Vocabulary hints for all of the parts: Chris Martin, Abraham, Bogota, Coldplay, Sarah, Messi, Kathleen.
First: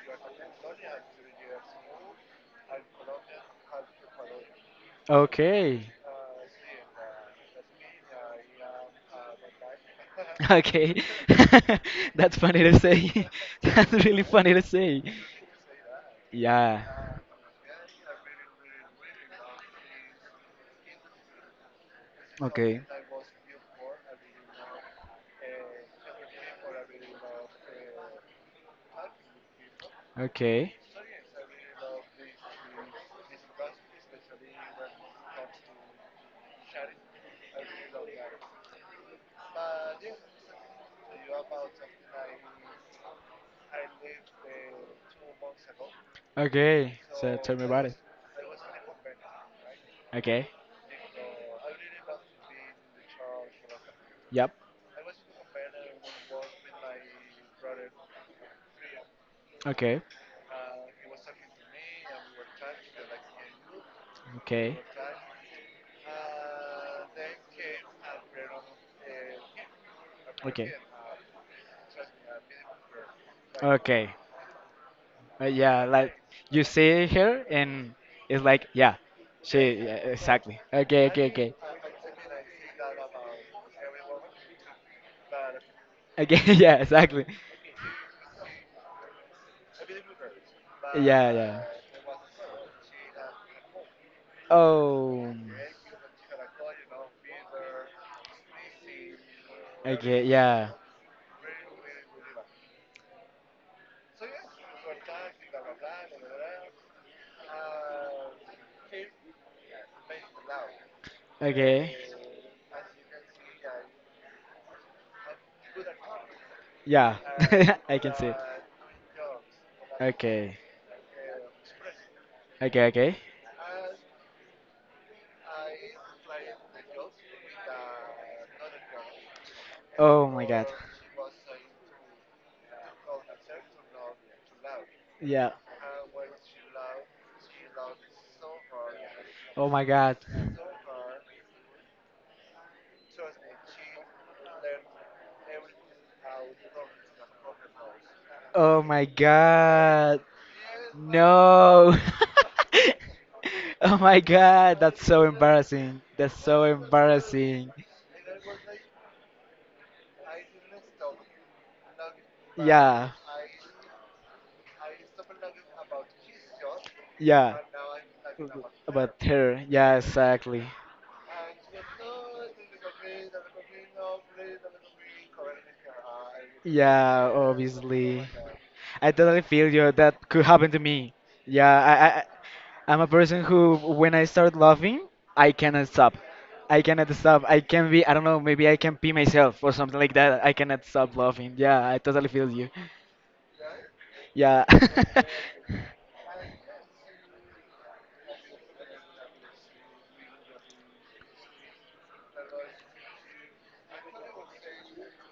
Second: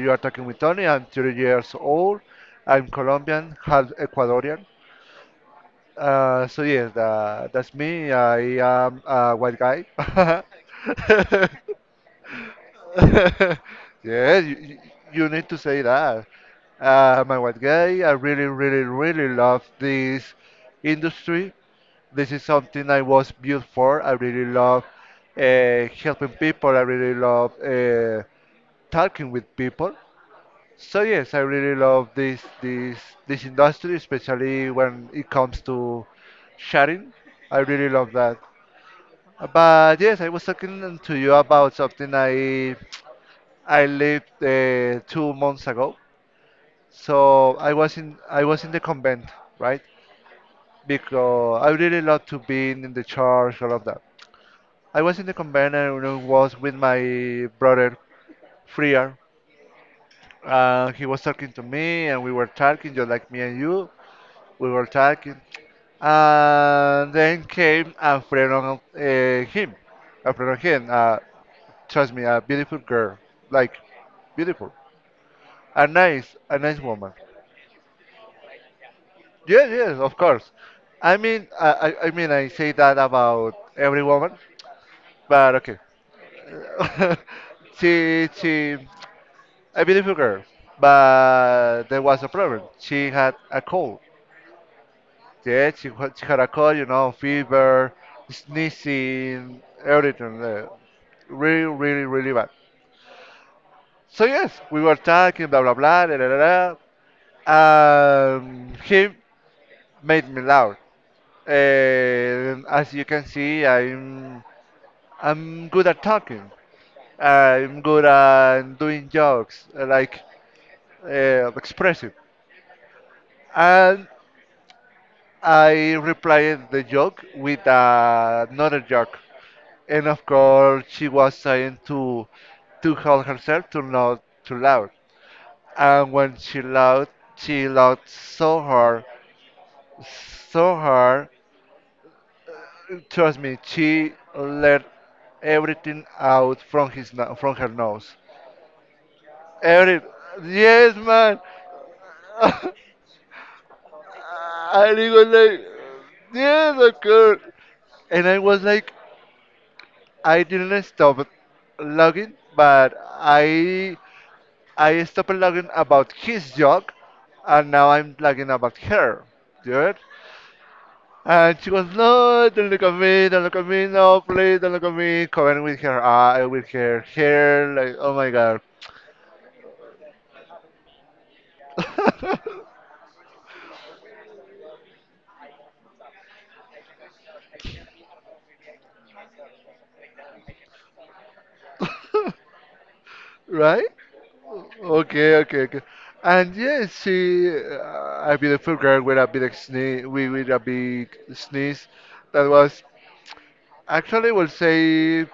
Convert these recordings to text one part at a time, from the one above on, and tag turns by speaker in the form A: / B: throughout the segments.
A: You are talking with Tony. I'm 30 years old. I'm Colombian, half Ecuadorian.
B: Okay.
A: So yes, that's me. I am a white guy.
B: Okay. That's funny to say. That's really
A: Yeah,
B: funny
A: you,
B: to
A: you
B: say.
A: you need to say that.
B: Yeah.
A: I'm a white guy. I really, really, really love this industry. This is
B: Okay.
A: something I was built for. I really love helping people. I really love talking with people.
B: Okay.
A: So yes, I really love this industry, especially when it comes to sharing. I really love that. But yes, I was talking to you about something I lived 2 months ago.
B: Okay. So
A: So
B: tell me
A: I
B: about it.
A: was in I was in the convent, right?
B: Okay.
A: Because I really love to be in the church, all of that.
B: Yep.
A: I was in the convent and I was with my brother Friar.
B: Okay.
A: He was talking to me, and we were talking just like me and you. We
B: Okay.
A: were talking, and then came a friend of him, a friend of
B: Okay.
A: him. Trust me, a beautiful girl, like
B: Okay.
A: beautiful,
B: Yeah,
A: a
B: like
A: nice, a
B: you
A: nice
B: see
A: woman.
B: her and it's like yeah,
A: Yes,
B: she
A: yes,
B: yeah,
A: of course.
B: exactly. Okay.
A: I
B: Okay.
A: mean,
B: Okay.
A: I, I I mean, I say that about every woman, but okay.
B: Okay. Yeah. Exactly.
A: she, she, a beautiful girl,
B: Yeah, yeah.
A: but there was a problem. She had a cold.
B: Oh.
A: Yeah, she had a cold, fever, sneezing,
B: Okay,
A: everything.
B: yeah.
A: Really, really, really bad. So yes, we were talking, blah, blah, blah, da, da, da, da. He made me loud.
B: Okay.
A: And as you can see, I'm good at talking.
B: Yeah.
A: I'm
B: I
A: good
B: can see it.
A: at doing jokes, like
B: Okay.
A: expressive.
B: Okay, okay.
A: And I replied the joke with another joke. And of
B: Oh my god.
A: course she was trying to hold herself to not too loud.
B: Yeah.
A: And when she loud so hard,
B: Oh my god.
A: so hard. Trust me, she let everything out from his no- from her nose.
B: Oh my
A: Every
B: god.
A: Yes, man.
B: No.
A: And
B: Oh my god, that's
A: he
B: so
A: was like,
B: embarrassing. That's so
A: yes, of course.
B: embarrassing.
A: And I was like, I didn't stop logging, but
B: Yeah,
A: I stopped blogging about his joke,
B: yeah.
A: and now I'm blogging about
B: About
A: her,
B: her.
A: dude.
B: Yeah, exactly.
A: And she goes, no, don't look at me, don't look at me, no, please, don't look at me, covering with her eye, with her
B: Yeah,
A: hair, like, oh
B: obviously.
A: my god.
B: I totally feel you. That could happen to me. Yeah, I'm a person who, when I start laughing, I cannot stop. I cannot stop. I can be, I don't know, maybe I can pee myself or something like that. I cannot stop laughing. Yeah, I totally feel you.
A: Right?
B: Yeah.
A: Okay, okay, okay. And yes, a beautiful girl with a big sneeze, with a big sneeze that was actually, will say,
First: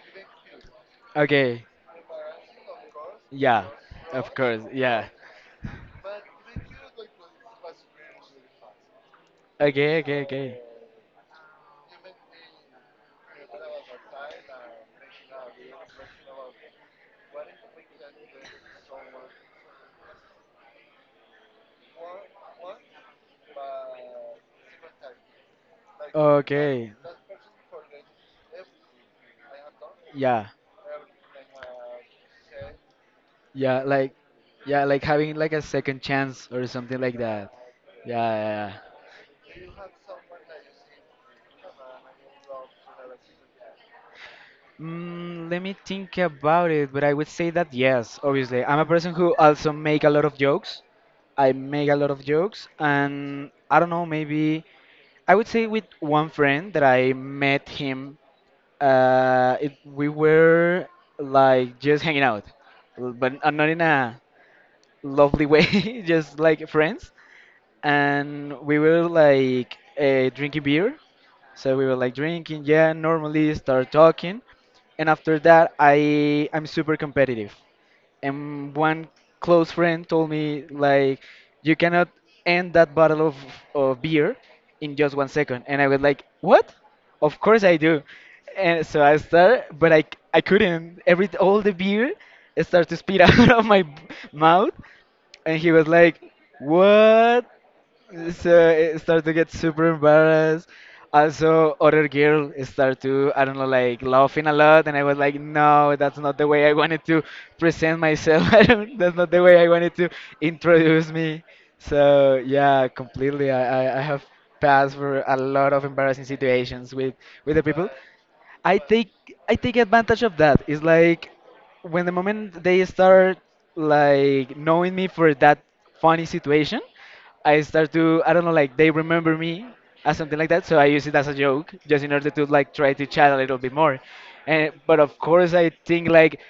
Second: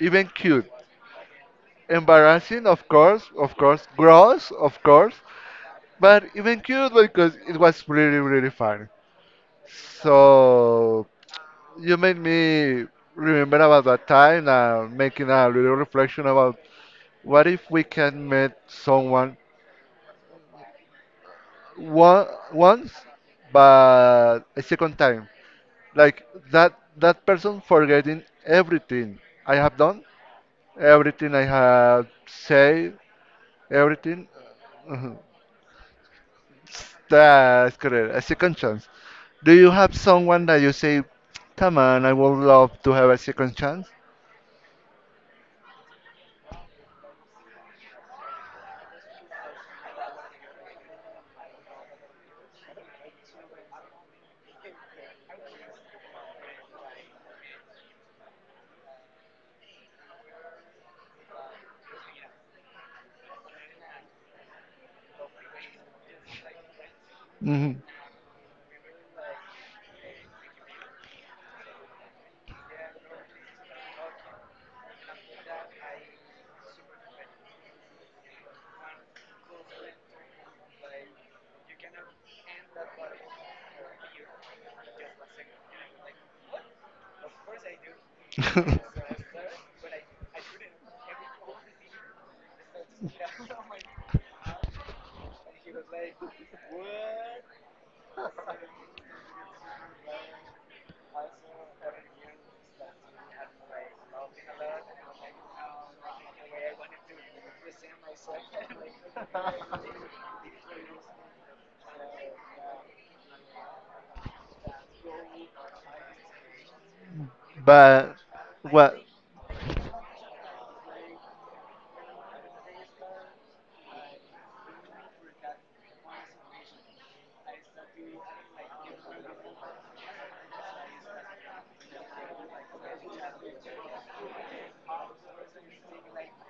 A: even cute.
B: Okay.
A: Embarrassing, of course, of
B: Yeah.
A: course.
B: Of
A: Gross,
B: course.
A: of
B: Yeah.
A: course. But even cute because it was really really fun.
B: Okay,
A: So
B: okay, okay.
A: you made me remember about that time and making a little reflection about what if we can meet someone one, once but a second time like that
B: Okay.
A: that person forgetting everything I have done,
B: Yeah.
A: everything I have said,
B: Yeah, like
A: everything.
B: yeah, like
A: Mhm.
B: having like a second chance or something like that.
A: That's correct,
B: Yeah,
A: a second
B: yeah, yeah.
A: chance. Do you have someone that you say, come on, I would love to have a second chance?
B: Mm, let me think about it, but I would say that yes, obviously. I'm a person who also make a lot of jokes. I make a lot of jokes, and I don't know, maybe I would say with one friend that I met him. We were like just hanging out, but not in a lovely way, just like friends.
A: Hmm.
B: And we were like drinking beer, so we were like drinking, yeah, normally start talking. And after that, I'm super competitive. And one close friend told me like, you cannot end that bottle of beer in just 1 second. And I was like, what? Of course I do. And so I start, but I couldn't. Every All the beer started to spit out of mouth. And he was like, what? So it started to get super embarrassed. Also, other girl start to, I don't know, like laughing a lot, and I was like, no, that's not the way I wanted to present myself. I don't, that's not the way I wanted to introduce me. So yeah, completely. I have passed for a lot of embarrassing situations with the people,
A: But
B: I
A: what,
B: take I take advantage of that. It's like when the moment they start like knowing me for that funny situation, I start to I don't know like they remember me as something like that. So I use it as a joke just in order to like try to chat a little bit more. And but of course I think like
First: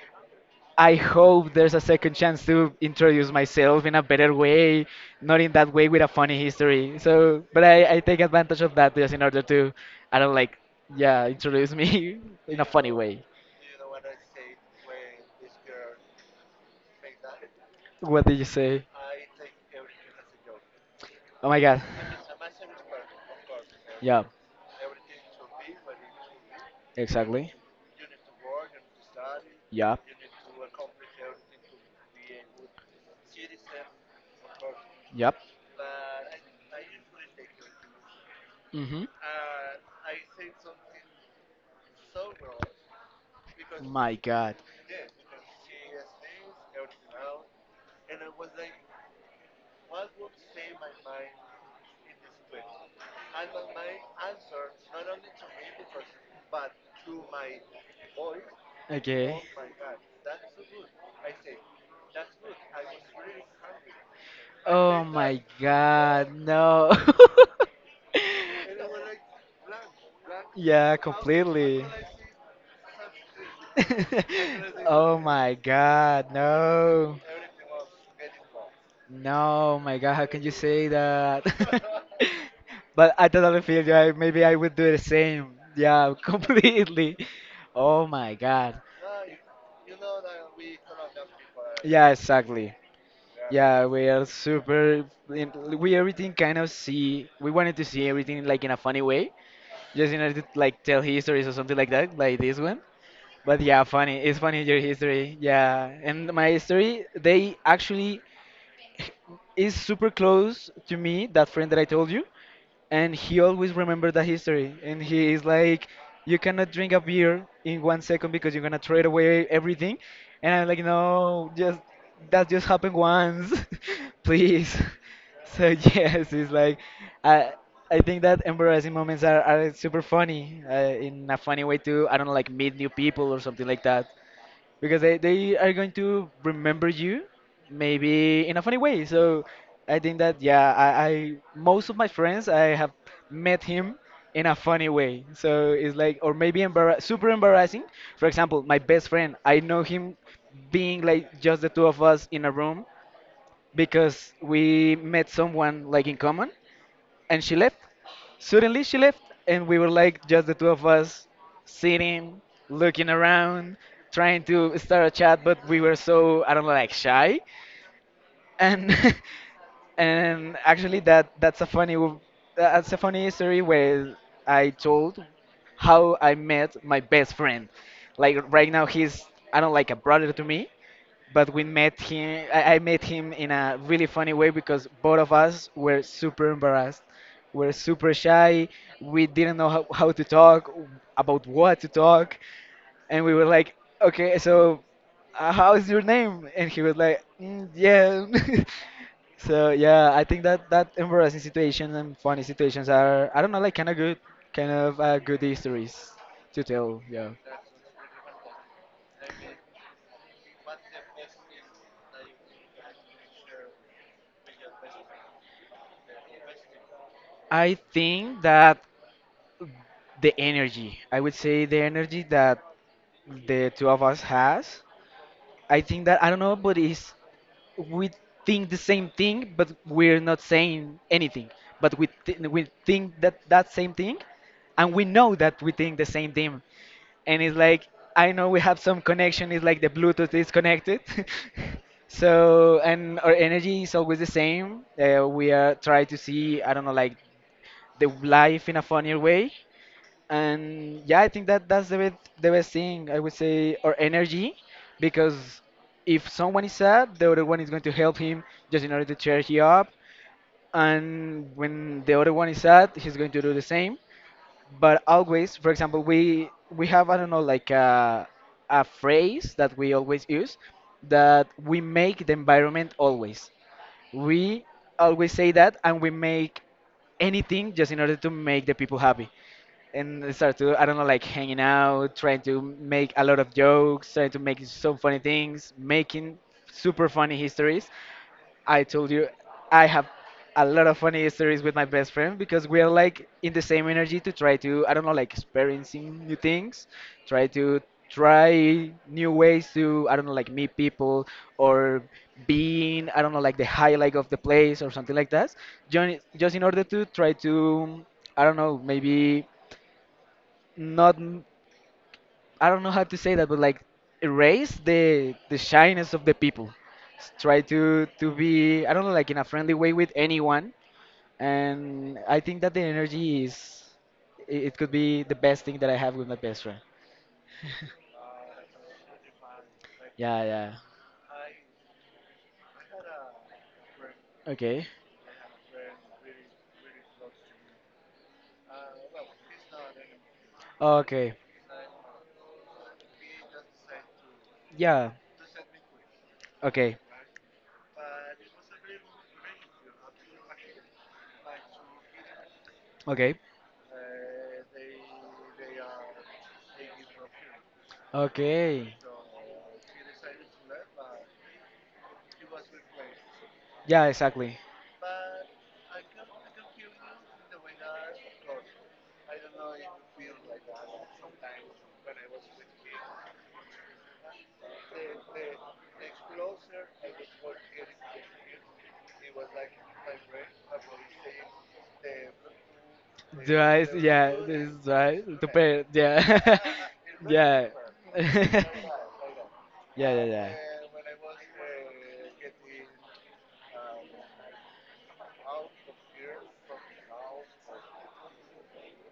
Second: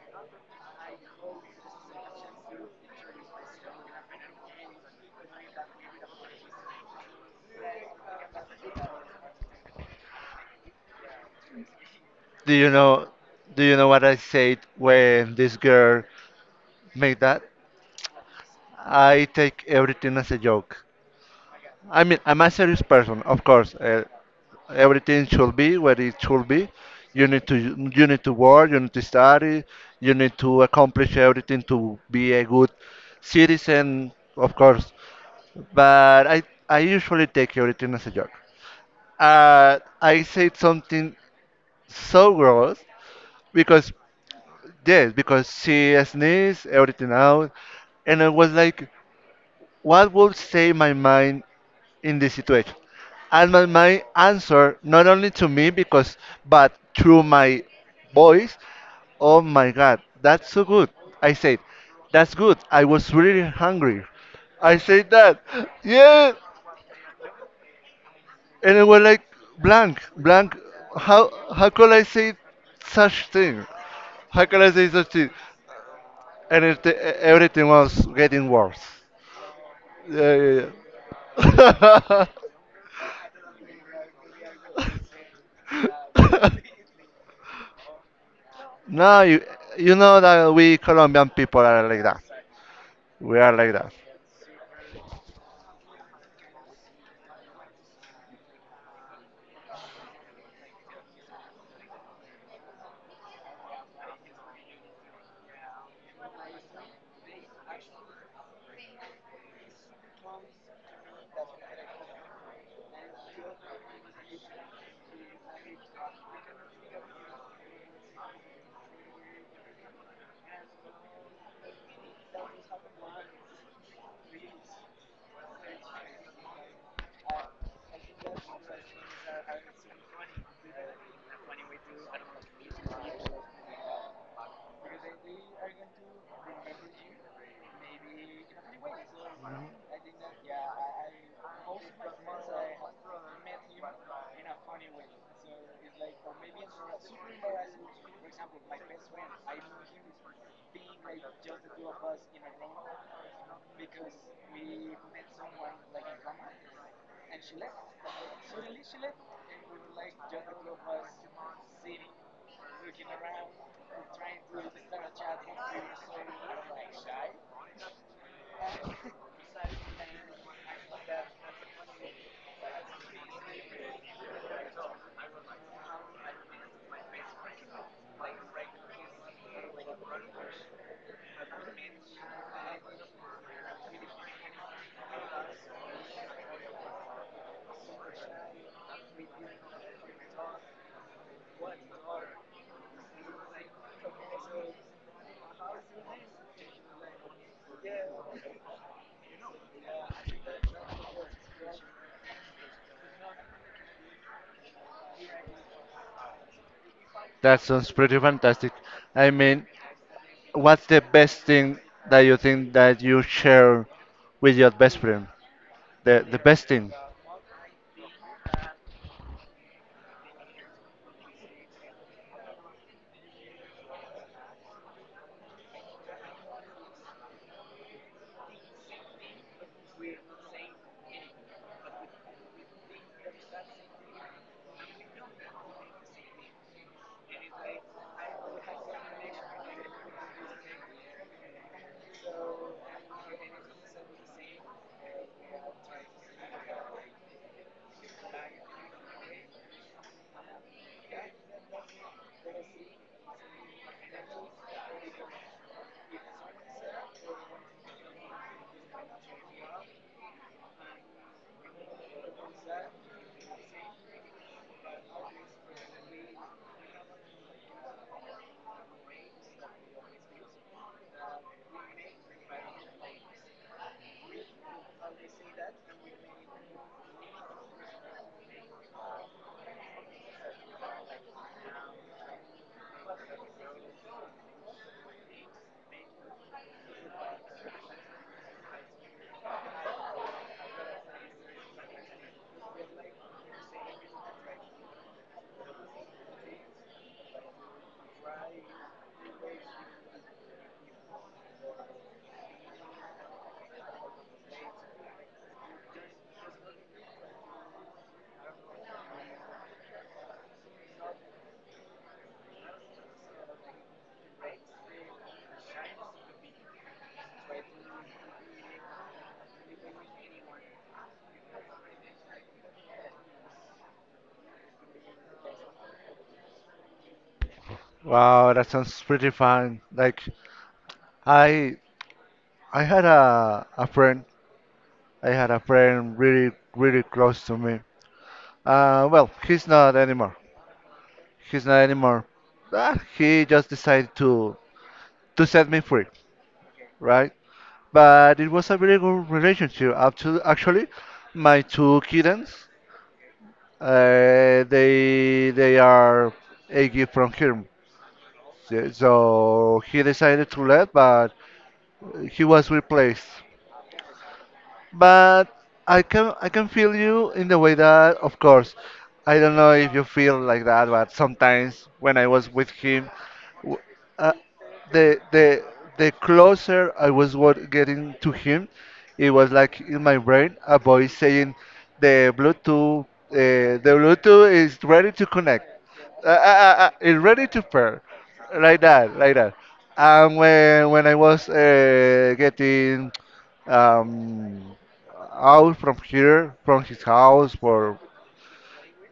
B: I hope there's a second chance to introduce myself in a better way, not in that way with a funny history. So, but I take advantage of that just in order to, I don't like, yeah, introduce me
A: do
B: in a
A: you
B: funny
A: know?
B: way.
A: Do you know what I said when this girl made that?
B: What did you say?
A: I take everything as a joke.
B: Oh my god.
A: I mean, I'm a serious person, of course.
B: Yeah,
A: Everything should be where it should be. You need
B: exactly.
A: to you need to work, you need to study,
B: Yeah.
A: you need to accomplish everything to be a good citizen, of course.
B: Yep.
A: But I usually take everything as a joke.
B: Mhm.
A: I said something so gross because
B: My god.
A: yes, because she sneezed everything out, and I was like, what would say my mind in this situation. And my answer, not only to me because, but through my voice, oh
B: Okay.
A: my God, that's so good. I said, that's good. I was really hungry. I
B: Oh
A: said
B: my
A: that, yeah.
B: god, no.
A: And I was like, blank, blank.
B: Yeah,
A: How
B: completely.
A: could I say such thing? How could I say such
B: Oh
A: thing?
B: my god,
A: And
B: no.
A: everything was getting worse.
B: No, oh my god, how can you
A: Yeah,
B: say that?
A: yeah,
B: But I totally feel you. I, maybe I would do the same. Yeah,
A: yeah.
B: completely. Oh my god.
A: No, you know that we Colombian people are like
B: Yeah,
A: that.
B: exactly.
A: We are like
B: Yeah,
A: that.
B: we are super. We everything kind of see. We wanted to see everything like in a funny way, just in order to like tell histories or something like that, like this one. But yeah, funny. It's funny your history. Yeah, and my history, they actually is super close to me. That friend that I told you, and he always remember the history and he is like you cannot drink a beer in 1 second because you're gonna throw it away everything and I'm like no just that just happened once please. So yes, it's like i I think that embarrassing moments are super funny in a funny way too. I don't know like meet new people or something like that because they are going to remember you maybe in a funny way. So I think that yeah, I most of my friends I have met him in a funny way. So it's like or maybe embarrass super embarrassing. For example, my best friend I know him being like just the two of us in a room because we met someone like in common and she left. Suddenly she left, and we were like just the two of us sitting, looking around, trying to start a chat, but we were so I don't know like shy, and and actually that's a that's a funny story where I told how I met my best friend. Like right now he's I don't know, like a brother to me, but we met him I met him in a really funny way because both of us were super embarrassed, we're super shy, we didn't know how to talk about what to talk. And we were like okay so how's your name and he was like mm, yeah. So yeah, I think that that embarrassing situations and funny situations are I don't know like kind of good, kind of good histories to tell. Yeah.
A: That sounds pretty fantastic. I mean, what's the best thing that you think that you share with your best friend? The best thing.
B: I think that the energy, I would say the energy that the two of us has. I think that I don't know but it's we think the same thing but we're not saying anything but we think that that same thing and we know that we think the same thing and it's like I know we have some connection, it's like the Bluetooth is connected. So and our energy is always the same. We are try to see I don't know like the life in a funnier way. And yeah, I think that that's the best, the best thing I would say, or energy, because if someone is sad the other one is going to help him just in order to cheer him up, and when the other one is sad he's going to do the same. But always for example we have I don't know like a phrase that we always use, that we make the environment always, we always say that and we make anything just in order to make the people happy. And I start to I don't know like hanging out, trying to make a lot of jokes, trying to make some funny things, making super funny histories. I told you I have a lot of funny histories with my best friend because we are like in the same energy to try to I don't know like experiencing new things, try to try new ways to I don't know like meet people or being I don't know like the highlight of the place or something like that. Just in order to try to I don't know maybe not m- I don't know how to say that, but like erase the shyness of the people. Try to be I don't know like in a friendly way with anyone, and I think that the energy is it could be the best thing that I have with my best friend.
A: Wow, that sounds pretty fun. Like
B: Yeah, yeah.
A: I I had a friend.
B: Okay.
A: I had a friend really really close to me. Well, he's not anymore.
B: Okay.
A: He's not anymore. He just decided to
B: Yeah.
A: set me free,
B: Okay.
A: right? But it was a very good relationship. Up to actually, my two kittens,
B: Okay.
A: they are a gift from him.
B: Okay.
A: So he decided to leave, but he was replaced.
B: Yeah, exactly.
A: But I can feel you in the way that, of course, I don't know if you feel like that, but sometimes when I was with him, w- uh, the the the closer I was getting to him, it was like in my brain a voice saying, "The Bluetooth, the
B: Twice, yeah,
A: Bluetooth
B: this
A: is
B: is
A: ready
B: twice.
A: to
B: To
A: connect.
B: pay, yeah.
A: It's ready to
B: Yeah.
A: pair, like that, like that."
B: Yeah, yeah,
A: And
B: yeah.
A: when I was getting um, out from here, from his house, for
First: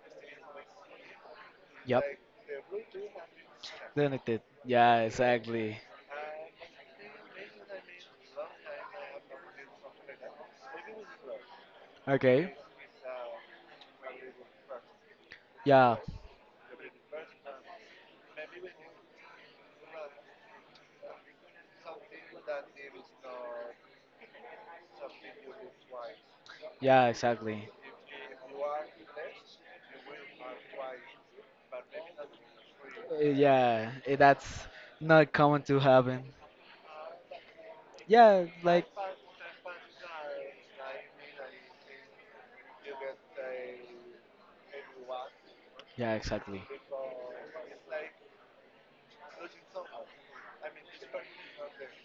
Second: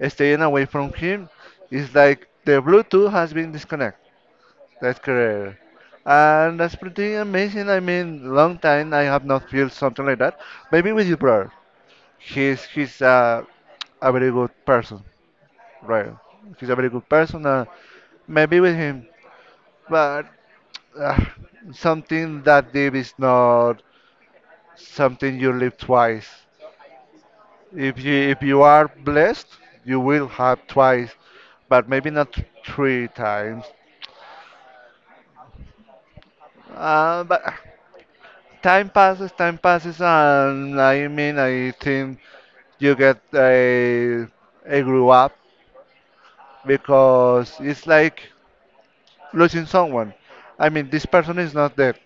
A: staying away from him. It's
B: Yep.
A: like the Bluetooth has been disconnected.
B: Connected.
A: That's
B: Yeah,
A: correct.
B: exactly.
A: And that's pretty amazing. I mean, long time I have not felt something like that. Maybe with your brother.
B: Okay.
A: He's a very good person,
B: Yeah.
A: right? He's a very good person. Maybe with him, but uh, something that deep is not something you live twice.
B: Yeah, exactly.
A: If you are
B: Uh,
A: blessed, you will have twice, but maybe not three times.
B: Yeah, eh, that's not common to happen.
A: But
B: Yeah, like
A: time passes, and I mean, I think you get a grew up
B: yeah, exactly.
A: because it's like losing someone. I mean, this person is not dead.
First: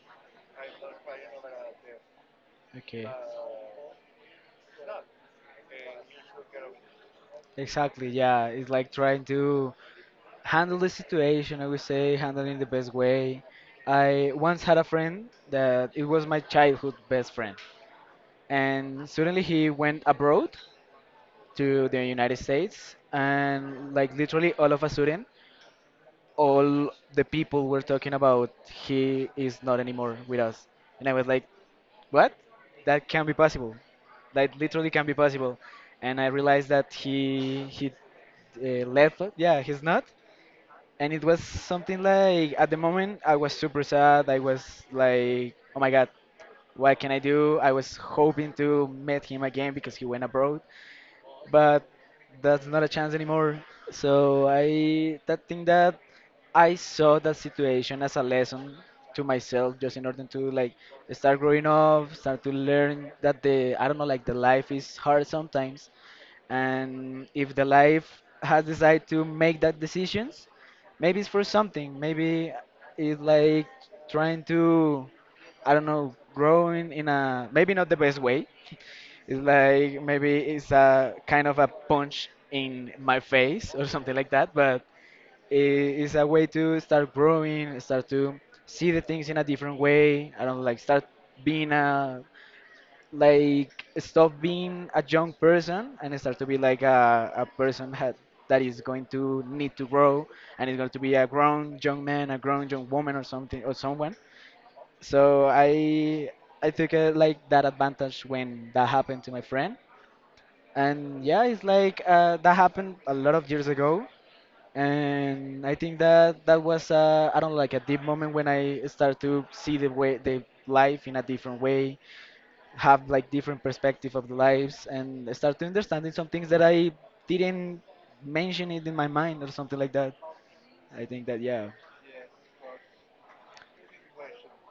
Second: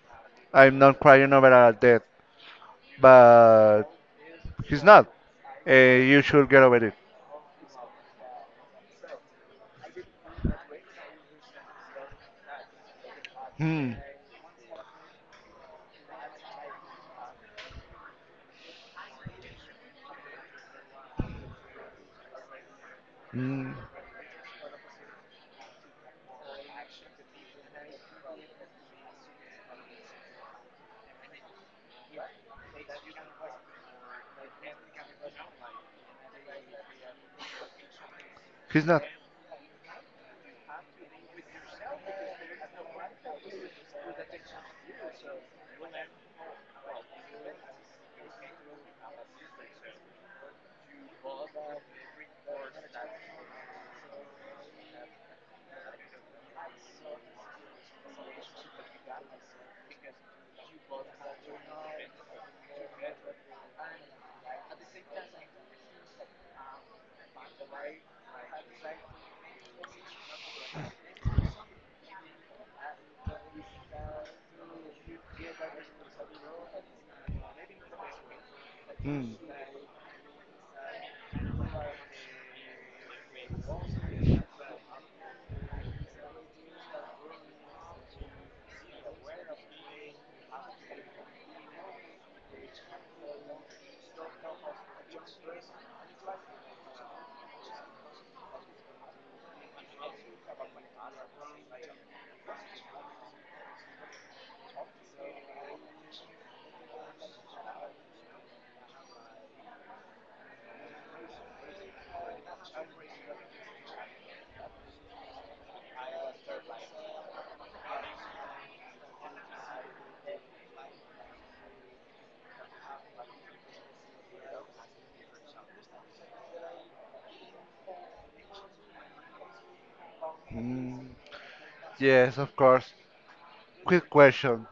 A: I'm not crying over a death,
B: Okay.
A: but he's not. You should get over it.
B: Exactly, yeah. It's like trying to handle the situation, I would say, handling in the best way.
A: Hmm.
B: I once had a friend that it was my childhood best friend. And suddenly he went abroad to the United States
A: Hmm.
B: and like literally all of a sudden all the people were talking about he is not anymore with us. And I was like, what? That can be possible. That literally can be possible. And I realized that he
A: He's not.
B: left. Yeah, he's not. And it was something like at the moment I was super sad. I was like, oh my god, what can I do? I was hoping to meet him again because he went abroad but that's not a chance anymore. So I that think that I saw that situation as a lesson to myself, just in order to like start growing up, start to learn that the I don't know like the life is hard sometimes, and if the life has decided to make that decisions maybe it's for something, maybe it's like trying to, I don't know, growing in a maybe not the best way.
A: Hmm.
B: It's like maybe it's a kind of a punch in my face or something like that, but it's a way to start growing, start to see the things in a different way. I don't know, like start being a like stop being a young person and start to be like a person ha that is going to need to grow and is going to be a grown young man, a grown young woman or something or someone. So I took like that advantage when that happened to my friend. And yeah, it's like that happened a lot of years ago. And I think that that was I don't know, like a deep moment when I start to see the way the life in a different way, have like different perspective of the lives and start to understanding some things that I didn't mention it in my mind or something like that.
A: Hmm.
B: I think that, yeah.
A: Yes, of course. Quick question.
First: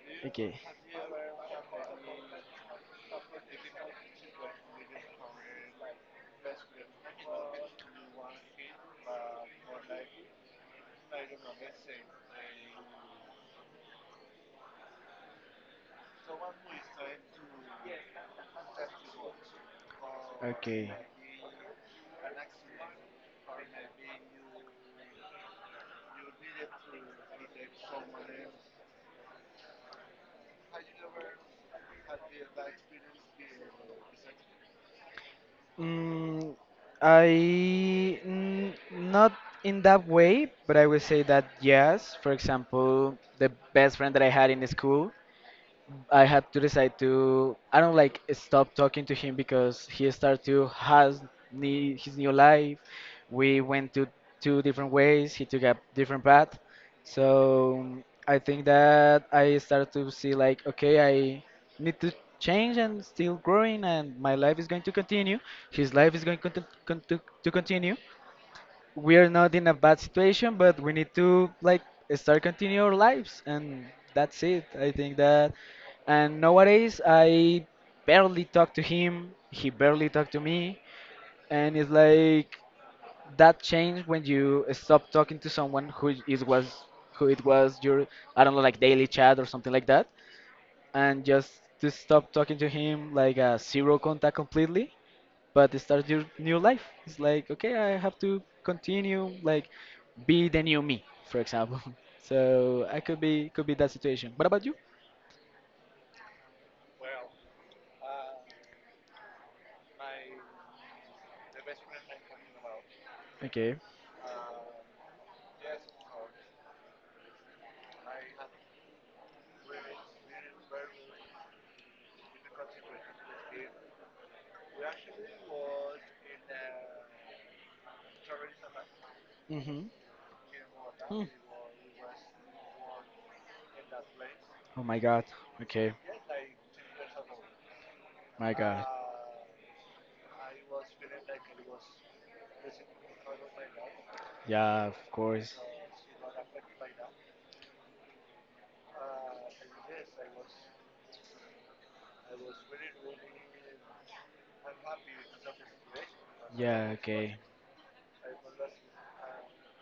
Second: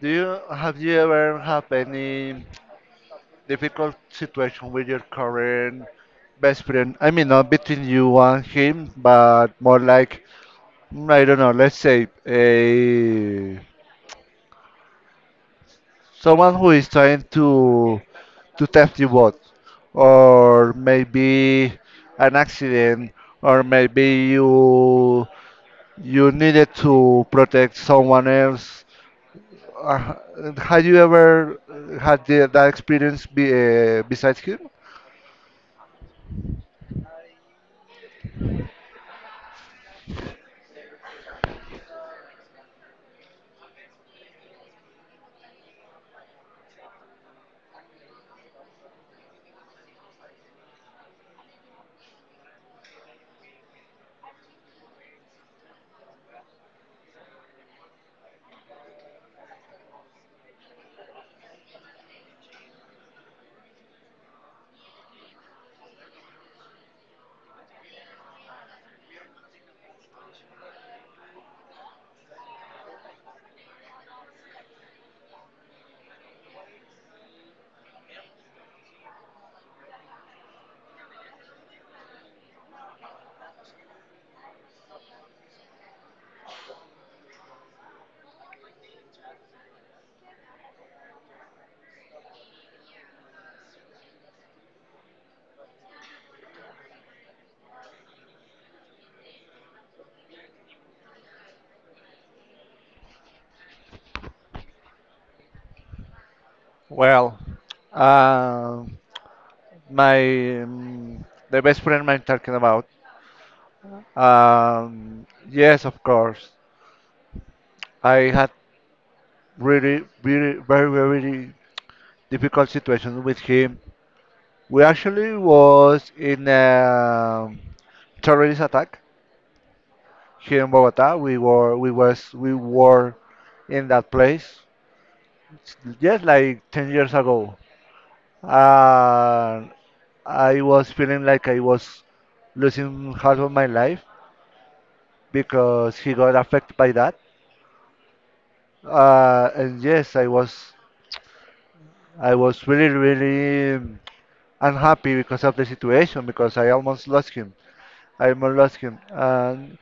A: Do you
B: Okay.
A: have You ever have any difficult situation with your current best friend? I mean, not between you and him, but more like I don't know. Let's say a someone who is trying to test you both, or
B: Okay.
A: maybe an accident, or maybe you needed to protect someone else. Uh, Had you ever had that experience, besides him?
B: Mm, I n- not in that way, but I would say that yes. For example, the best friend that I had in the school, I had to decide to, I don't, like stop talking to him because he started to has his new life. We went to two different ways. He took a different path. So I think that I started to see like, okay, I need to change and still growing, and my life is going to continue. His life is going to to continue. We are not in a bad situation, but we need to like start continue our lives, and that's it. I think that, and nowadays I barely talk to him. He barely talk to me, and it's like that change when you stop talking to someone who it was your, I don't know, like daily chat or something like that, and just to stop talking to him like a zero contact completely, but start your new life. It's like, okay, I have to continue, like, be the new me, for example. So I could be that situation. What about you?
A: Well, um my the best friend I'm talking about.
B: Okay.
A: Yes, of course. I had really, really, very, very difficult situation with him. We actually was in a terrorist attack
B: Mm-hmm.
A: here in Bogota.
B: Hmm.
A: We were in that place.
B: Oh my God. Okay.
A: Yes, like 10 years ago.
B: My God.
A: And I was feeling like I was losing half of my life
B: Yeah, of course.
A: because he got affected by that. And yes, I was really really unhappy because of the situation because I
B: Yeah,
A: almost lost
B: okay.
A: him. I almost lost him. And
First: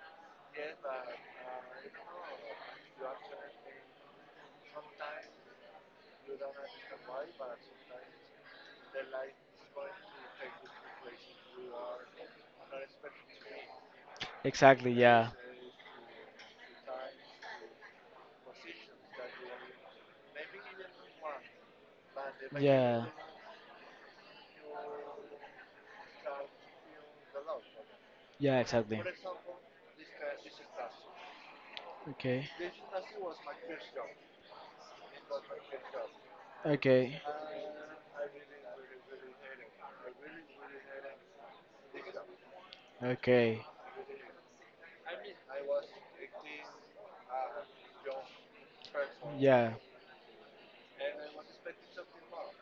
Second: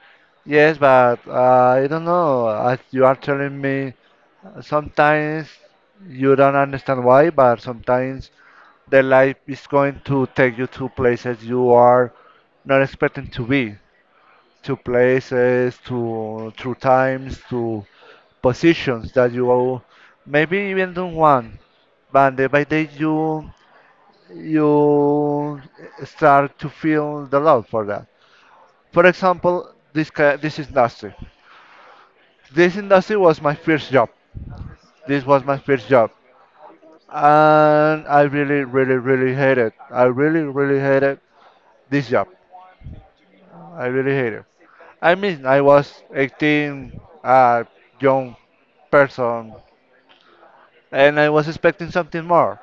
A: yes, but I don't know. As you are telling me, sometimes you don't understand why, but sometimes the life is going to take you to places you are not expecting to be, to
B: Exactly, yeah.
A: places, to through times, to positions that maybe even don't want. But day by day,
B: Yeah.
A: you start to feel the love for that.
B: Yeah, exactly.
A: For example, this industry.
B: Okay.
A: This industry was my first job. This was my first job,
B: Okay.
A: and I really, really, really hated. I really, really hated this job.
B: Okay.
A: I really hate it. I mean, I was 18, a young person,
B: Yeah.
A: and I was expecting something more.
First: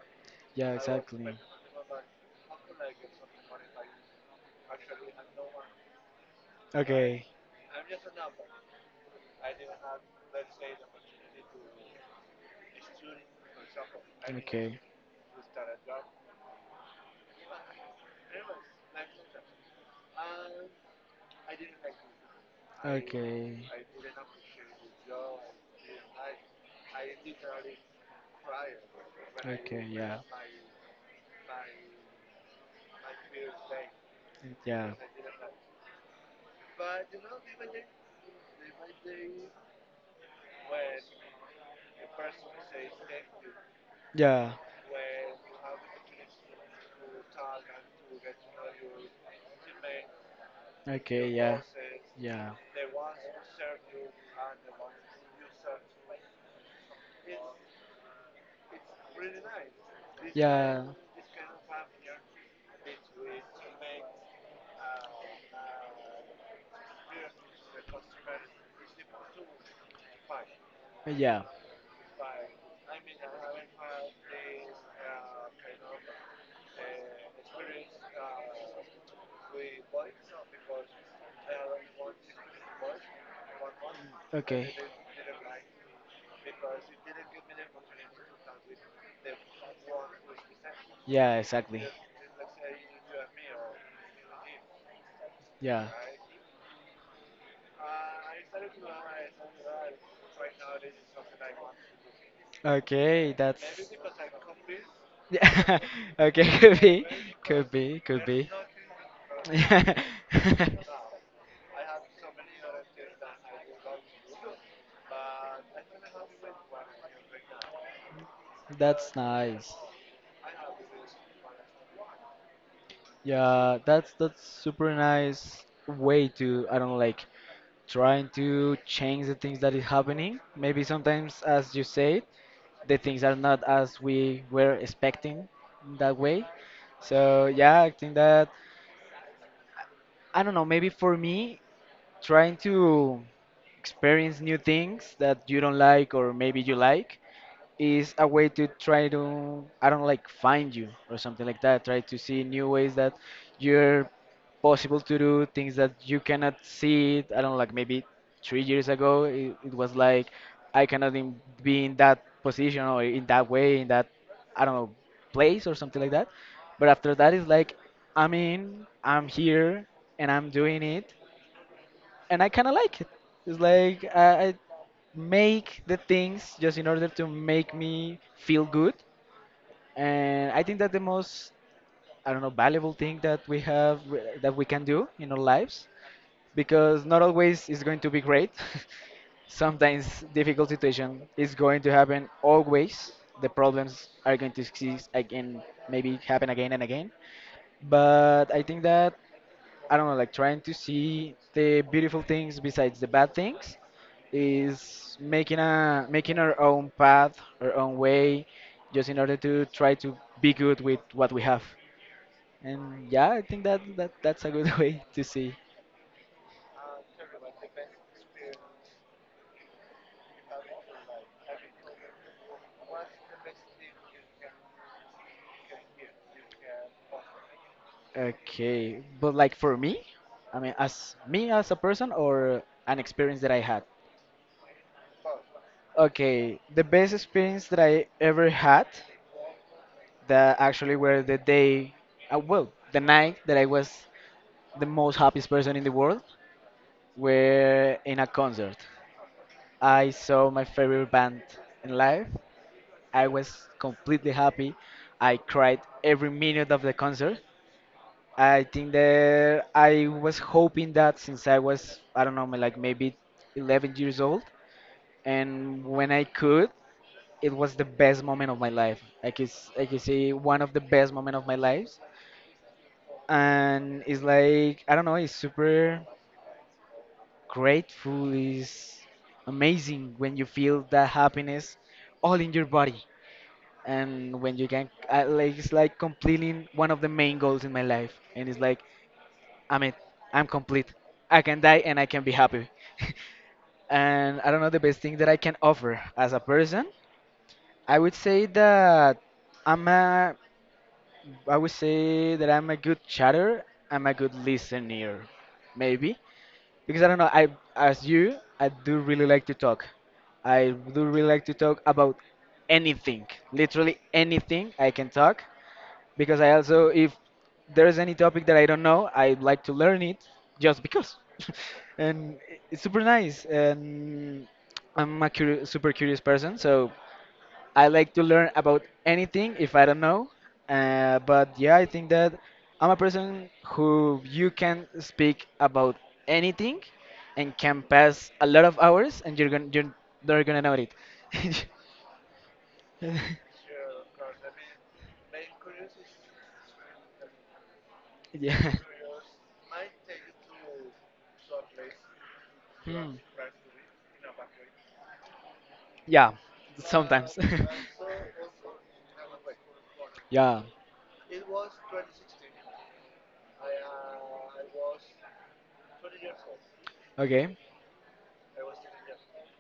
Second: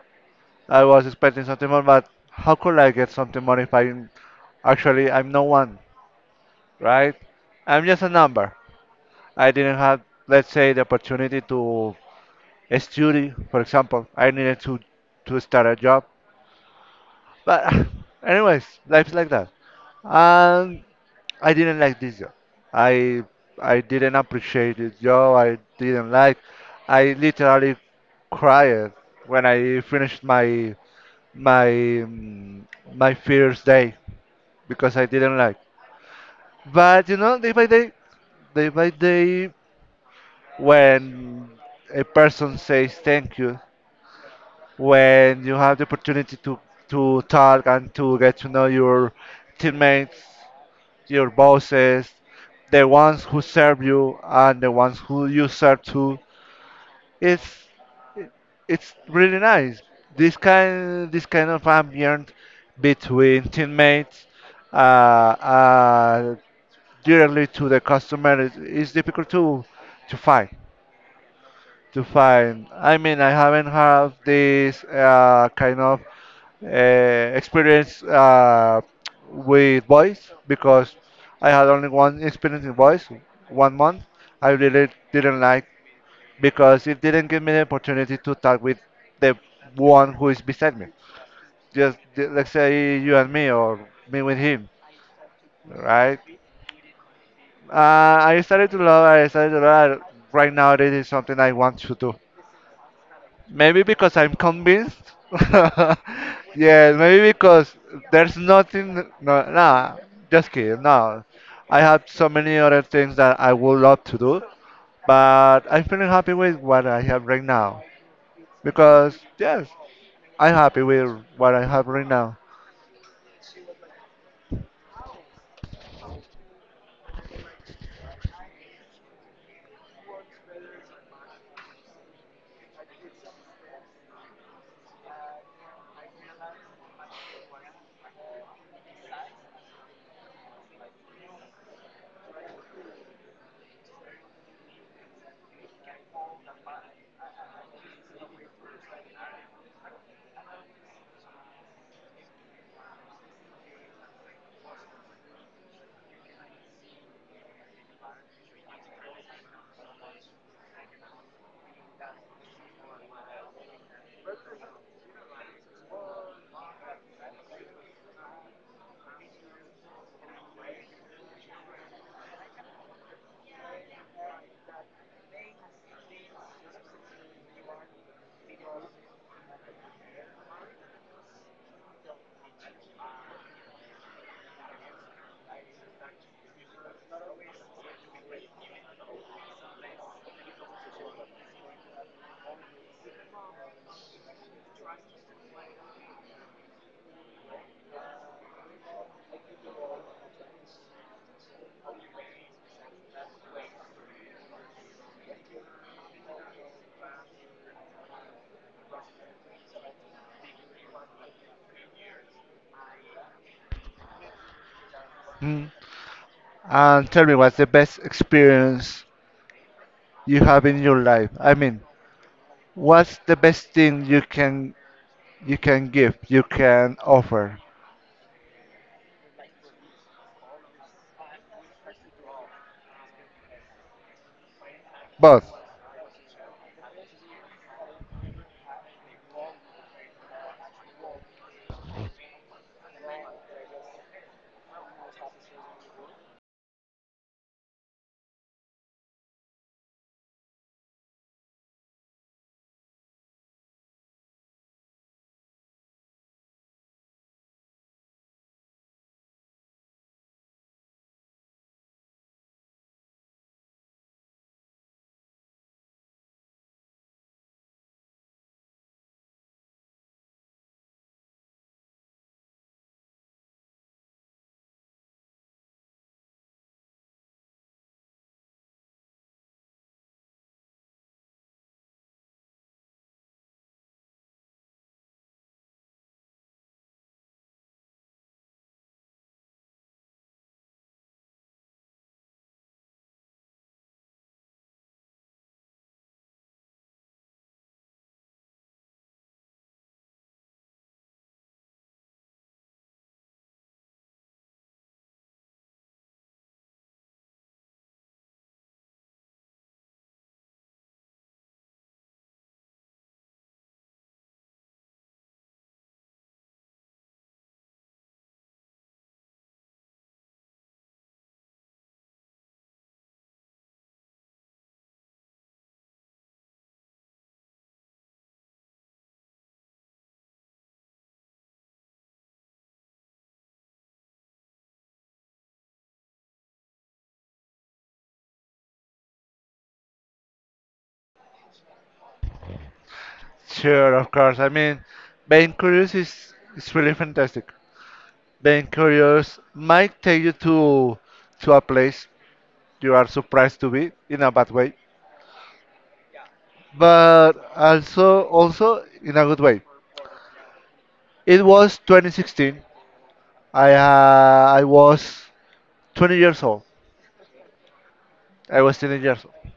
B: Yeah,
A: I was
B: exactly.
A: expecting something more, but how could I get something more if I'm no one, right?
B: Okay.
A: I'm just a number. I didn't have, let's say, the opportunity to study, for example. I needed to
B: Okay.
A: start a job, but anyways, life's like that. And I didn't like this job. I
B: Okay.
A: I didn't appreciate this job. I didn't like. I literally cried when I
B: Okay, yeah.
A: finished my mm, my first day
B: Yeah.
A: because I didn't like. But you know, day by day, when a person says thank you,
B: Yeah.
A: when you have the opportunity to talk and to get to know your teammates,
B: Okay,
A: your
B: yeah.
A: bosses,
B: Yeah.
A: the ones who serve you, and the ones who you serve to. It's it's really nice. This
B: Yeah.
A: kind this kind of ambient between teammates uh, uh, directly to the customer is difficult to find
B: Yeah.
A: to find. I mean, I haven't had this kind of experience with voice because I had only one experience in voice, one month. I
B: Okay.
A: really didn't like because it didn't give me the opportunity to talk with the one who is beside me.
B: Yeah, exactly.
A: Just let's say you and me or me with him,
B: Yeah.
A: right? I started to love. I started to love. Right now, this is something I want to do.
B: Okay,
A: Maybe
B: that's.
A: because I'm convinced.
B: Yeah. Okay, could
A: Yeah,
B: be,
A: maybe
B: could
A: because
B: be, could
A: there's
B: be.
A: nothing. No,
B: Yeah.
A: no, just kidding. No, I have so many other things that I would love to do, but I'm feeling happy with what I have right now
B: That's
A: because yes,
B: nice.
A: I'm happy with what I have right now.
B: Yeah, that's super nice way to, I don't know, like trying to change the things that is happening. Maybe sometimes, as you said, the things are not as we were expecting that way. So yeah, I think that, I don't know, maybe for me, trying to experience new things that you don't like or maybe you like is a way to try to, I don't know, like find you or something like that. Try to see new ways that you're possible to do things that you cannot see it. I don't know, like maybe 3 years ago it was like I cannot be in that position or in that way in that, I don't know, place or something like that. But after that it's like I'm here and I'm doing it and I kind of like it. It's like I make the things just in order to make me feel good, and I think that the most, I don't know, valuable thing that we have that we can do in our lives, because not always is going to be great. Sometimes difficult situation is going to happen always. The problems are going to exist again, maybe happen again and again. But I think that, I don't know, like trying to see the beautiful things besides the bad things is making our own path, our own way, just in order to try to be good with what we have. And yeah, I think that that's a good way to see.
A: Hmm. And tell me, what's the best experience you have in your life? I mean, what's the best thing you can give, you can offer?
B: Okay, but like for me, I mean, as me as a person or an experience that I had.
A: Both.
B: Okay, the best experience that I ever had, that actually were the day, well, the night that I was the most happiest person in the world were in a concert. I saw my favorite band in live. I was completely happy. I cried every minute of the concert. I think that I was hoping that since I was, I don't know, like maybe 11 years old, and when I could, it was the best moment of my life. I could, I could say one of the best moment of my life, and it's like, I don't know, it's super. Grateful is amazing when you feel that happiness all in your body, and when you can, like, it's like completing one of the main goals in my life, and it's like, I'm it, I'm complete. I can die and I can be happy. And I don't know the best thing that I can offer as a person. I would say that I'm a, I would say that I'm a good chatter. I'm a good listener, maybe. Because I don't know. I, as you, I do really like to talk. I do really like to talk about anything, literally anything I can talk. Because I also, if there is any topic that I don't know, I like to learn it just because. And it's super nice. And I'm a super curious person, so I like to learn about anything if I don't know. But yeah, I think that I'm a person who you can speak about anything and can pass a lot of hours and you're not gonna know it.
A: Sure, of course. I mean, being curious is really fantastic. Being
B: Yeah.
A: curious might take you to a place you are
B: Hmm.
A: surprised to be in a bad way,
B: Yeah.
A: but
B: Sometimes.
A: also in a good way.
B: Yeah.
A: It was 2016. I was 20 years old.
B: Okay.
A: I was 20 years old.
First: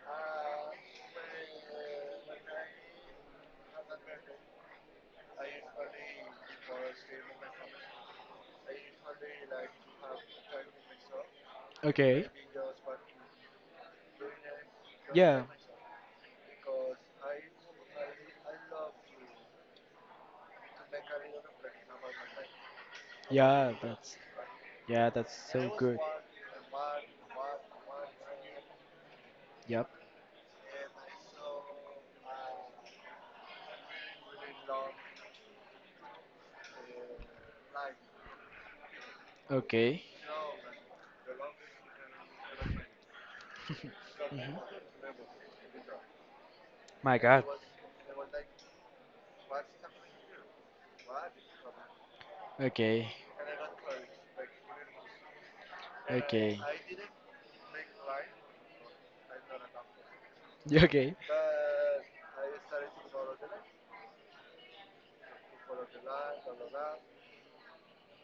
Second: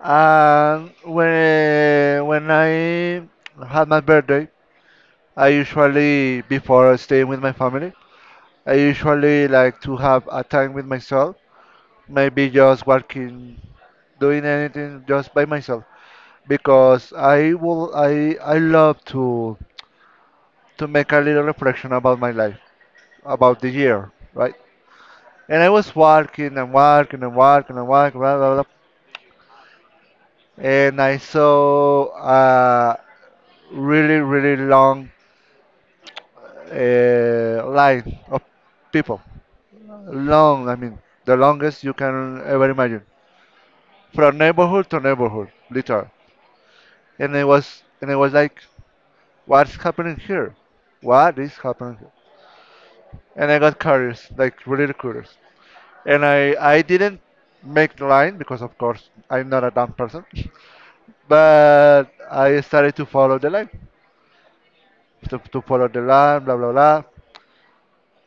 A: And when I had my birthday, I usually before staying with my family, I usually like to have a time with myself,
B: Okay.
A: maybe just working, doing anything just
B: Yeah.
A: by myself, because I will I love to make a little reflection about my life, about the
B: Yeah,
A: year,
B: that's.
A: right?
B: Yeah, that's
A: And I
B: so
A: was
B: good.
A: walking and walking and walking and walking, blah blah blah,
B: Yep.
A: and I saw a really long line of people,
B: Okay.
A: long I mean the longest you can ever imagine from neighborhood to neighborhood, literally.
B: My
A: And I
B: God.
A: was and I was like, what's happening here? What is happening here?
B: Okay.
A: And I got curious, like really curious. And I
B: Okay.
A: I didn't make the line because of course I'm not a dumb person,
B: Yeah, okay.
A: but I started to follow the line, to follow the line, blah blah blah.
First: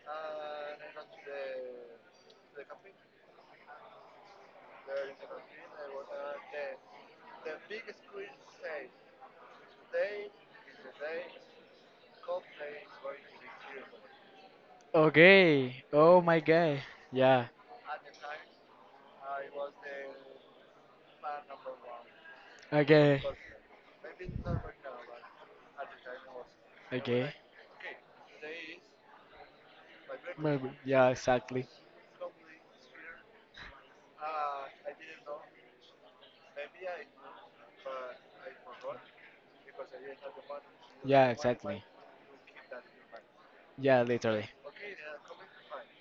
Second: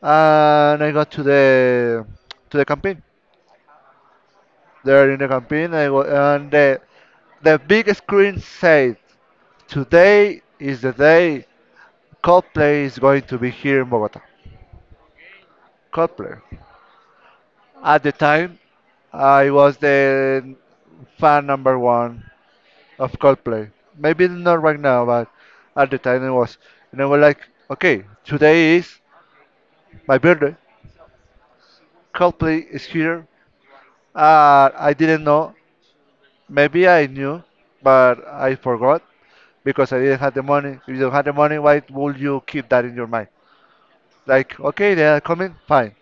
A: And I got to the campaign. There in the campaign, I go, and the big screen said, "Today is the day Coldplay is going to be here in Bogota.
B: Okay. Oh my
A: Coldplay.
B: God. Yeah.
A: At the time, I was the fan number one of
B: Okay.
A: Coldplay. Maybe not right now, but at the time it was. And I was
B: Okay.
A: like, okay, today is my birthday.
B: Maybe. Yeah, exactly.
A: Coldplay is here. I didn't know. Maybe I knew, but I forgot because I didn't have the money. If you don't have
B: Yeah,
A: the money, why
B: exactly.
A: would you keep that in your mind?
B: Yeah, literally.
A: Like, okay, they are coming, fine.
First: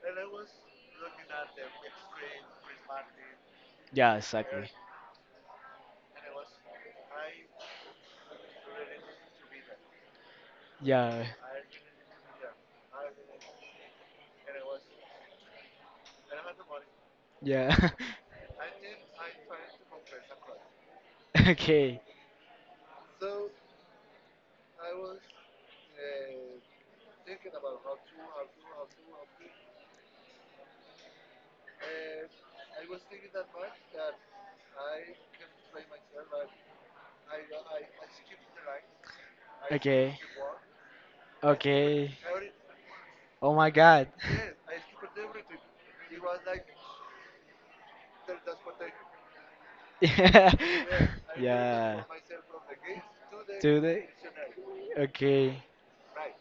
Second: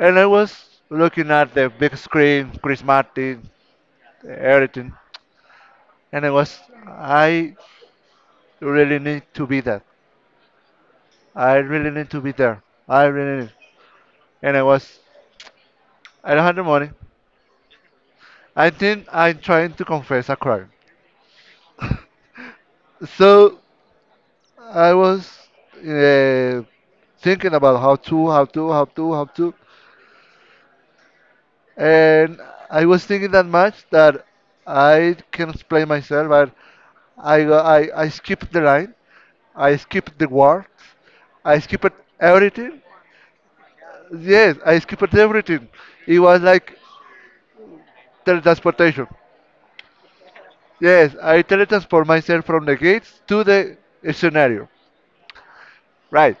A: And I was looking at the big screen, Chris Martin,
B: Yeah, exactly.
A: everything. And I was, I really need to be there.
B: Yeah.
A: I really need to be there. I really need. And I was, I don't have the money.
B: Yeah.
A: I think I'm trying to confess a crime.
B: Okay.
A: So I was uh, thinking about how to. And I was thinking that much that I can explain myself. I skipped the line. I
B: Okay.
A: skipped the works. I skipped
B: Okay.
A: everything.
B: Oh my god.
A: Yes, I skipped everything. It was like teletransportation.
B: Yeah.
A: Yes, I
B: Yeah.
A: teletransport myself from the gates to the
B: Do they?
A: scenario.
B: Okay.
A: Right.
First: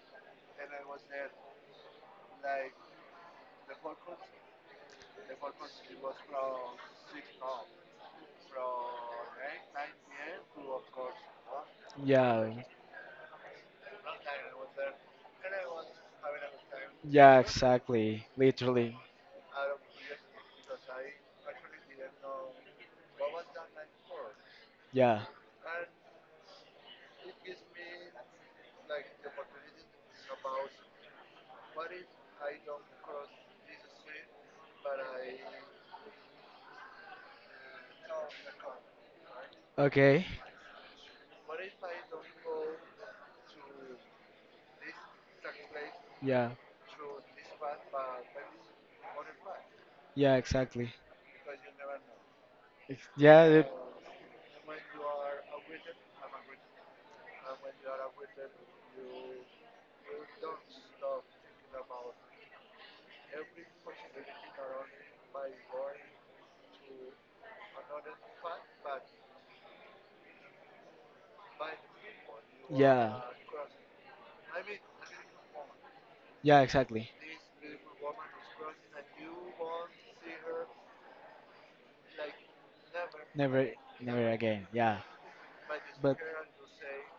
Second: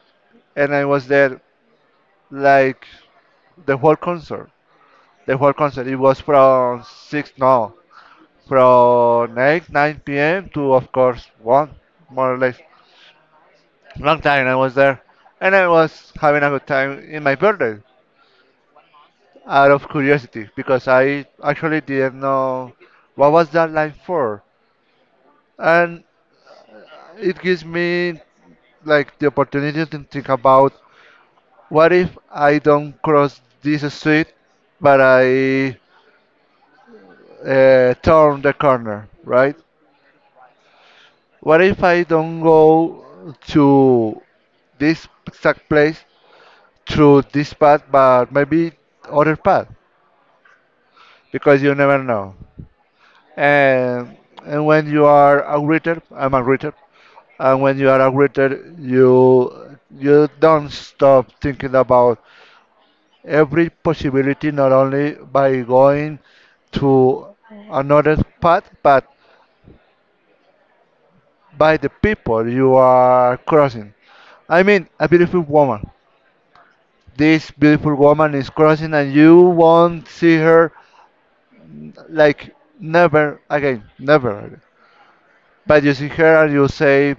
A: And I was there like the whole concert. The whole concert. It was from 6, no, from 8, 9 p.m. to, of course, 1, more or
B: Yeah.
A: less. Long time I was there. And I was having a good time in my
B: Yeah,
A: birthday,
B: exactly. Literally.
A: out of curiosity because I actually didn't know what was that line for,
B: Yeah.
A: and it gives me like the opportunity to think about, what if I don't cross this street, but I turn the corner, right?
B: Okay.
A: What if I don't go to this exact place
B: Yeah.
A: through this path, but maybe other path,
B: Yeah, exactly.
A: because you never know.
B: Yeah.
A: And and when you are a greeter, I'm a greeter, and when you are a writer, you don't stop thinking about every possibility, not only by going to another path, but by the people you
B: Yeah.
A: are crossing. I mean, a beautiful woman,
B: Yeah, exactly.
A: this beautiful woman is crossing and you won't see her, like, never
B: Never,
A: again,
B: never
A: never again.
B: again. Yeah.
A: But you see
B: But.
A: her and you say,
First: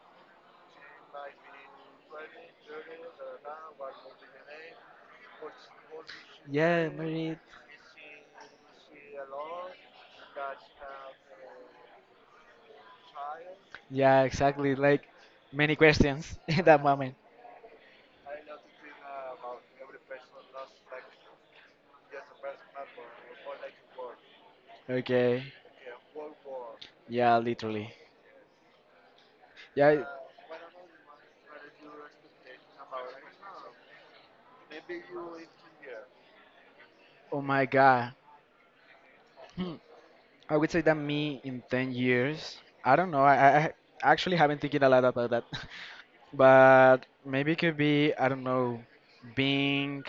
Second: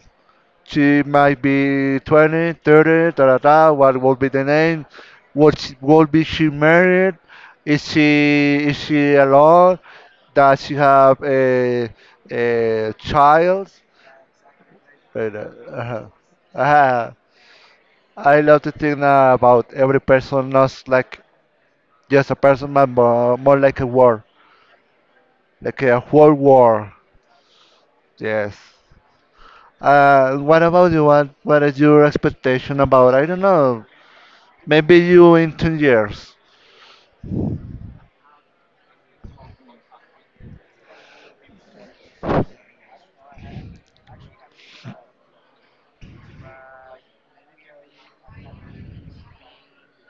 A: she might be 20, 30, 30, da da da. What will be the name? Will be she
B: Yeah,
A: married?
B: married.
A: Is she alone? Does she have a child?
B: Yeah, exactly. Like
A: But, uh,
B: many
A: uh-huh.
B: questions in that
A: Uh-huh.
B: moment.
A: I love to think about every person, not like just a person, but more like a war,
B: Okay.
A: like a whole war.
B: Yeah, literally.
A: Yes.
B: Yeah.
A: What about you? What is your expectation about? I don't know. Maybe you in 2 years.
B: Oh my God. Hmm. I would say that me in 10 years. I don't know. I I actually haven't thinking a lot about that. But maybe it could be, I don't know, being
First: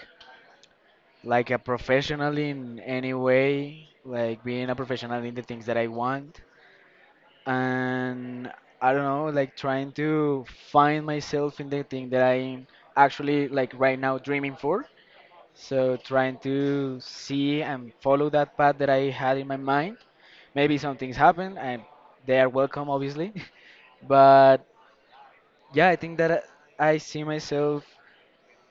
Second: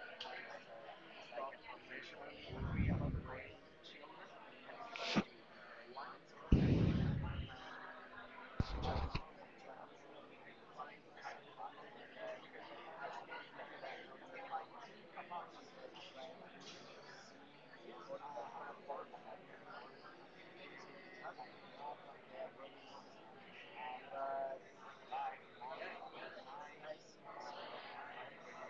B: like a professional in any way, like being a professional in the things that I want. And I don't know, like trying to find myself in the thing that I'm actually like right now dreaming for. So trying to see and follow that path that I had in my mind. Maybe some things happen and they are welcome, obviously. But yeah, I think that I see myself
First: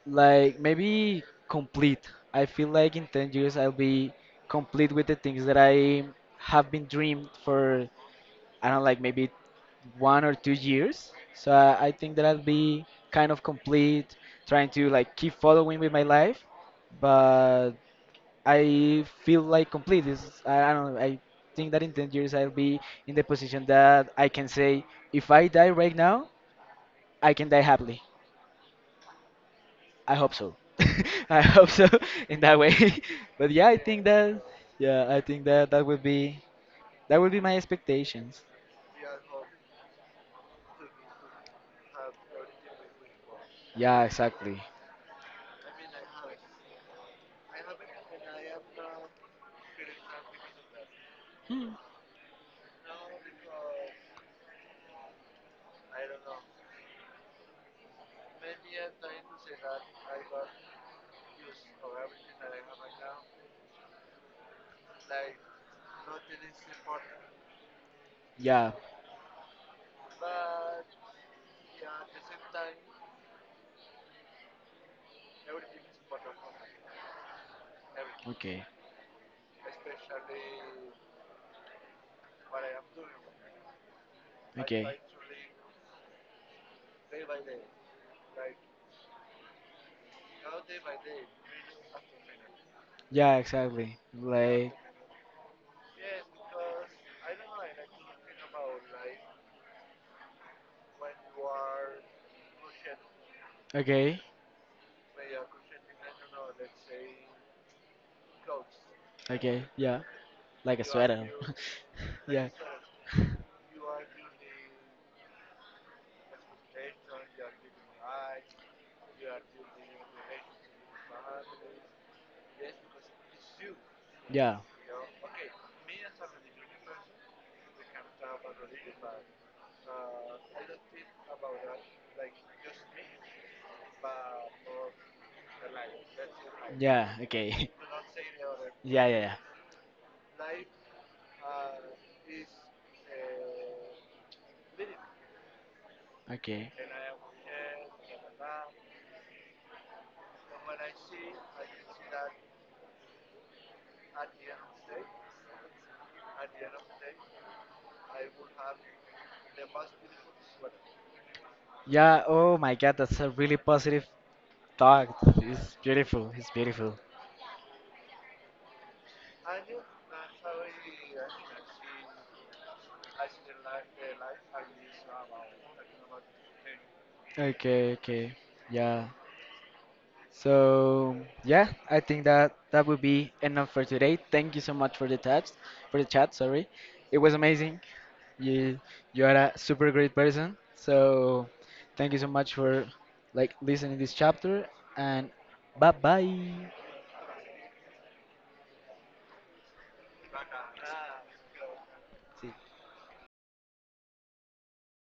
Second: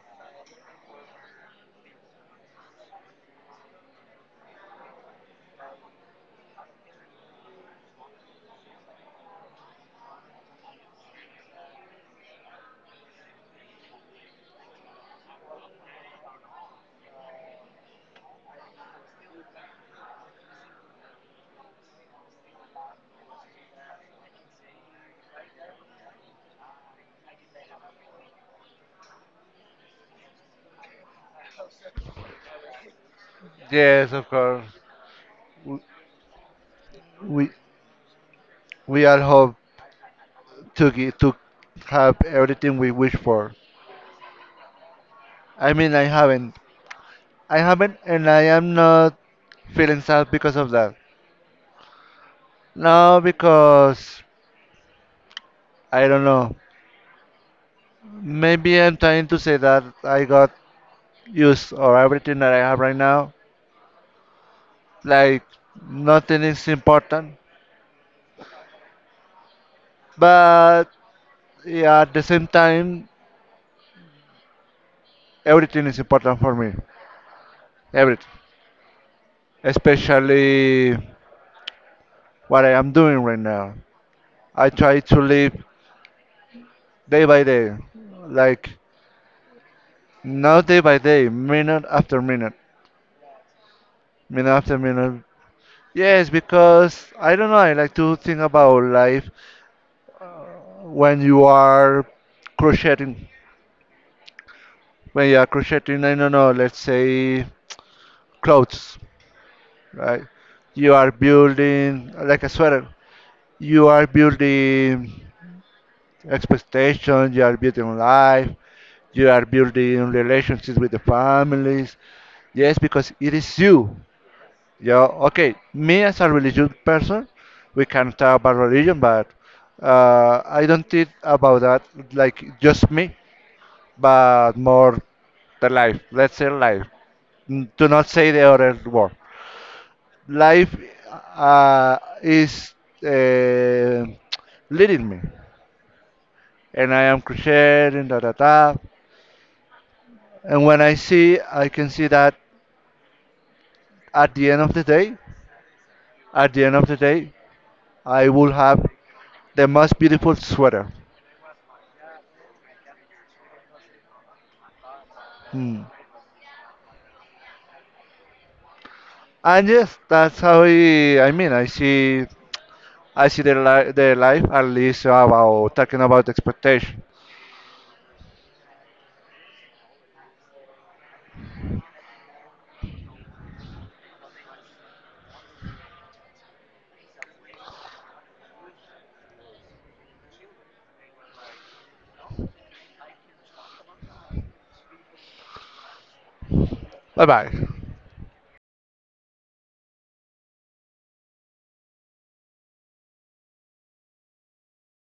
B: like maybe complete. I feel like in 10 years I'll be complete with the things that I have been dreamed for, I don't know, like maybe 1 or 2 years. So I think that I'll be kind of complete, trying to like keep following with my life. But I feel like complete is, I don't know, I think that in 10 years I'll be in the position that I can say, if I die right now, I can die happily. I hope so. I hope so in that way. But yeah, I think
A: Yes, of
B: that,
A: course.
B: yeah, I think that
A: W-
B: that would be
A: We
B: my expectations.
A: all hope to get, to have everything we wish for.
B: Yeah, exactly.
A: I mean, I haven't. I haven't, and I am not feeling sad because of that. No, because I don't know. Maybe I'm trying to say that I got used or everything that I have right now. Like nothing is important,
B: Yeah.
A: but yeah, at the same time, everything is important for me. Everything,
B: Okay.
A: especially what I am doing right now. I
B: Okay.
A: try to live day by day, like not day by day, minute after minute,
B: Yeah, exactly.
A: minute
B: Like
A: after minute. Yes, because I don't know, I like to think about life when you are crocheting.
B: okay.
A: When you are crocheting, I don't know, let's say clothes,
B: Okay. Yeah.
A: right?
B: Like a
A: You are
B: sweater.
A: building like a
B: Yeah.
A: sweater. You are building expectations, you are building life, you are building relationships with the families. Yes, because it is you.
B: Yeah.
A: Yeah, okay. Me as a religious person, we can talk about religion, but I don't think about that like just me, but more the life. Let's say life.
B: Yeah, okay.
A: Do not say the other
B: Yeah,
A: word.
B: yeah, yeah.
A: Life uh, is uh, leading me,
B: Okay.
A: and I am crocheting da da da. And when I see, I can see that at the end of the day, at the end of the day, I will have the most beautiful sweater.
B: Yeah, oh my god, that's a really positive thought. It's
A: Hmm.
B: beautiful. It's beautiful.
A: And yes, that's how I mean, I see their life, at least about talking about expectation.
B: Okay, okay. Yeah. So yeah, I think that that would be enough for today. Thank you so much for the chat, for the chat. Sorry, it was amazing. You you are a super great person. So thank you so much for like listening this chapter and bye bye.
A: Bye bye.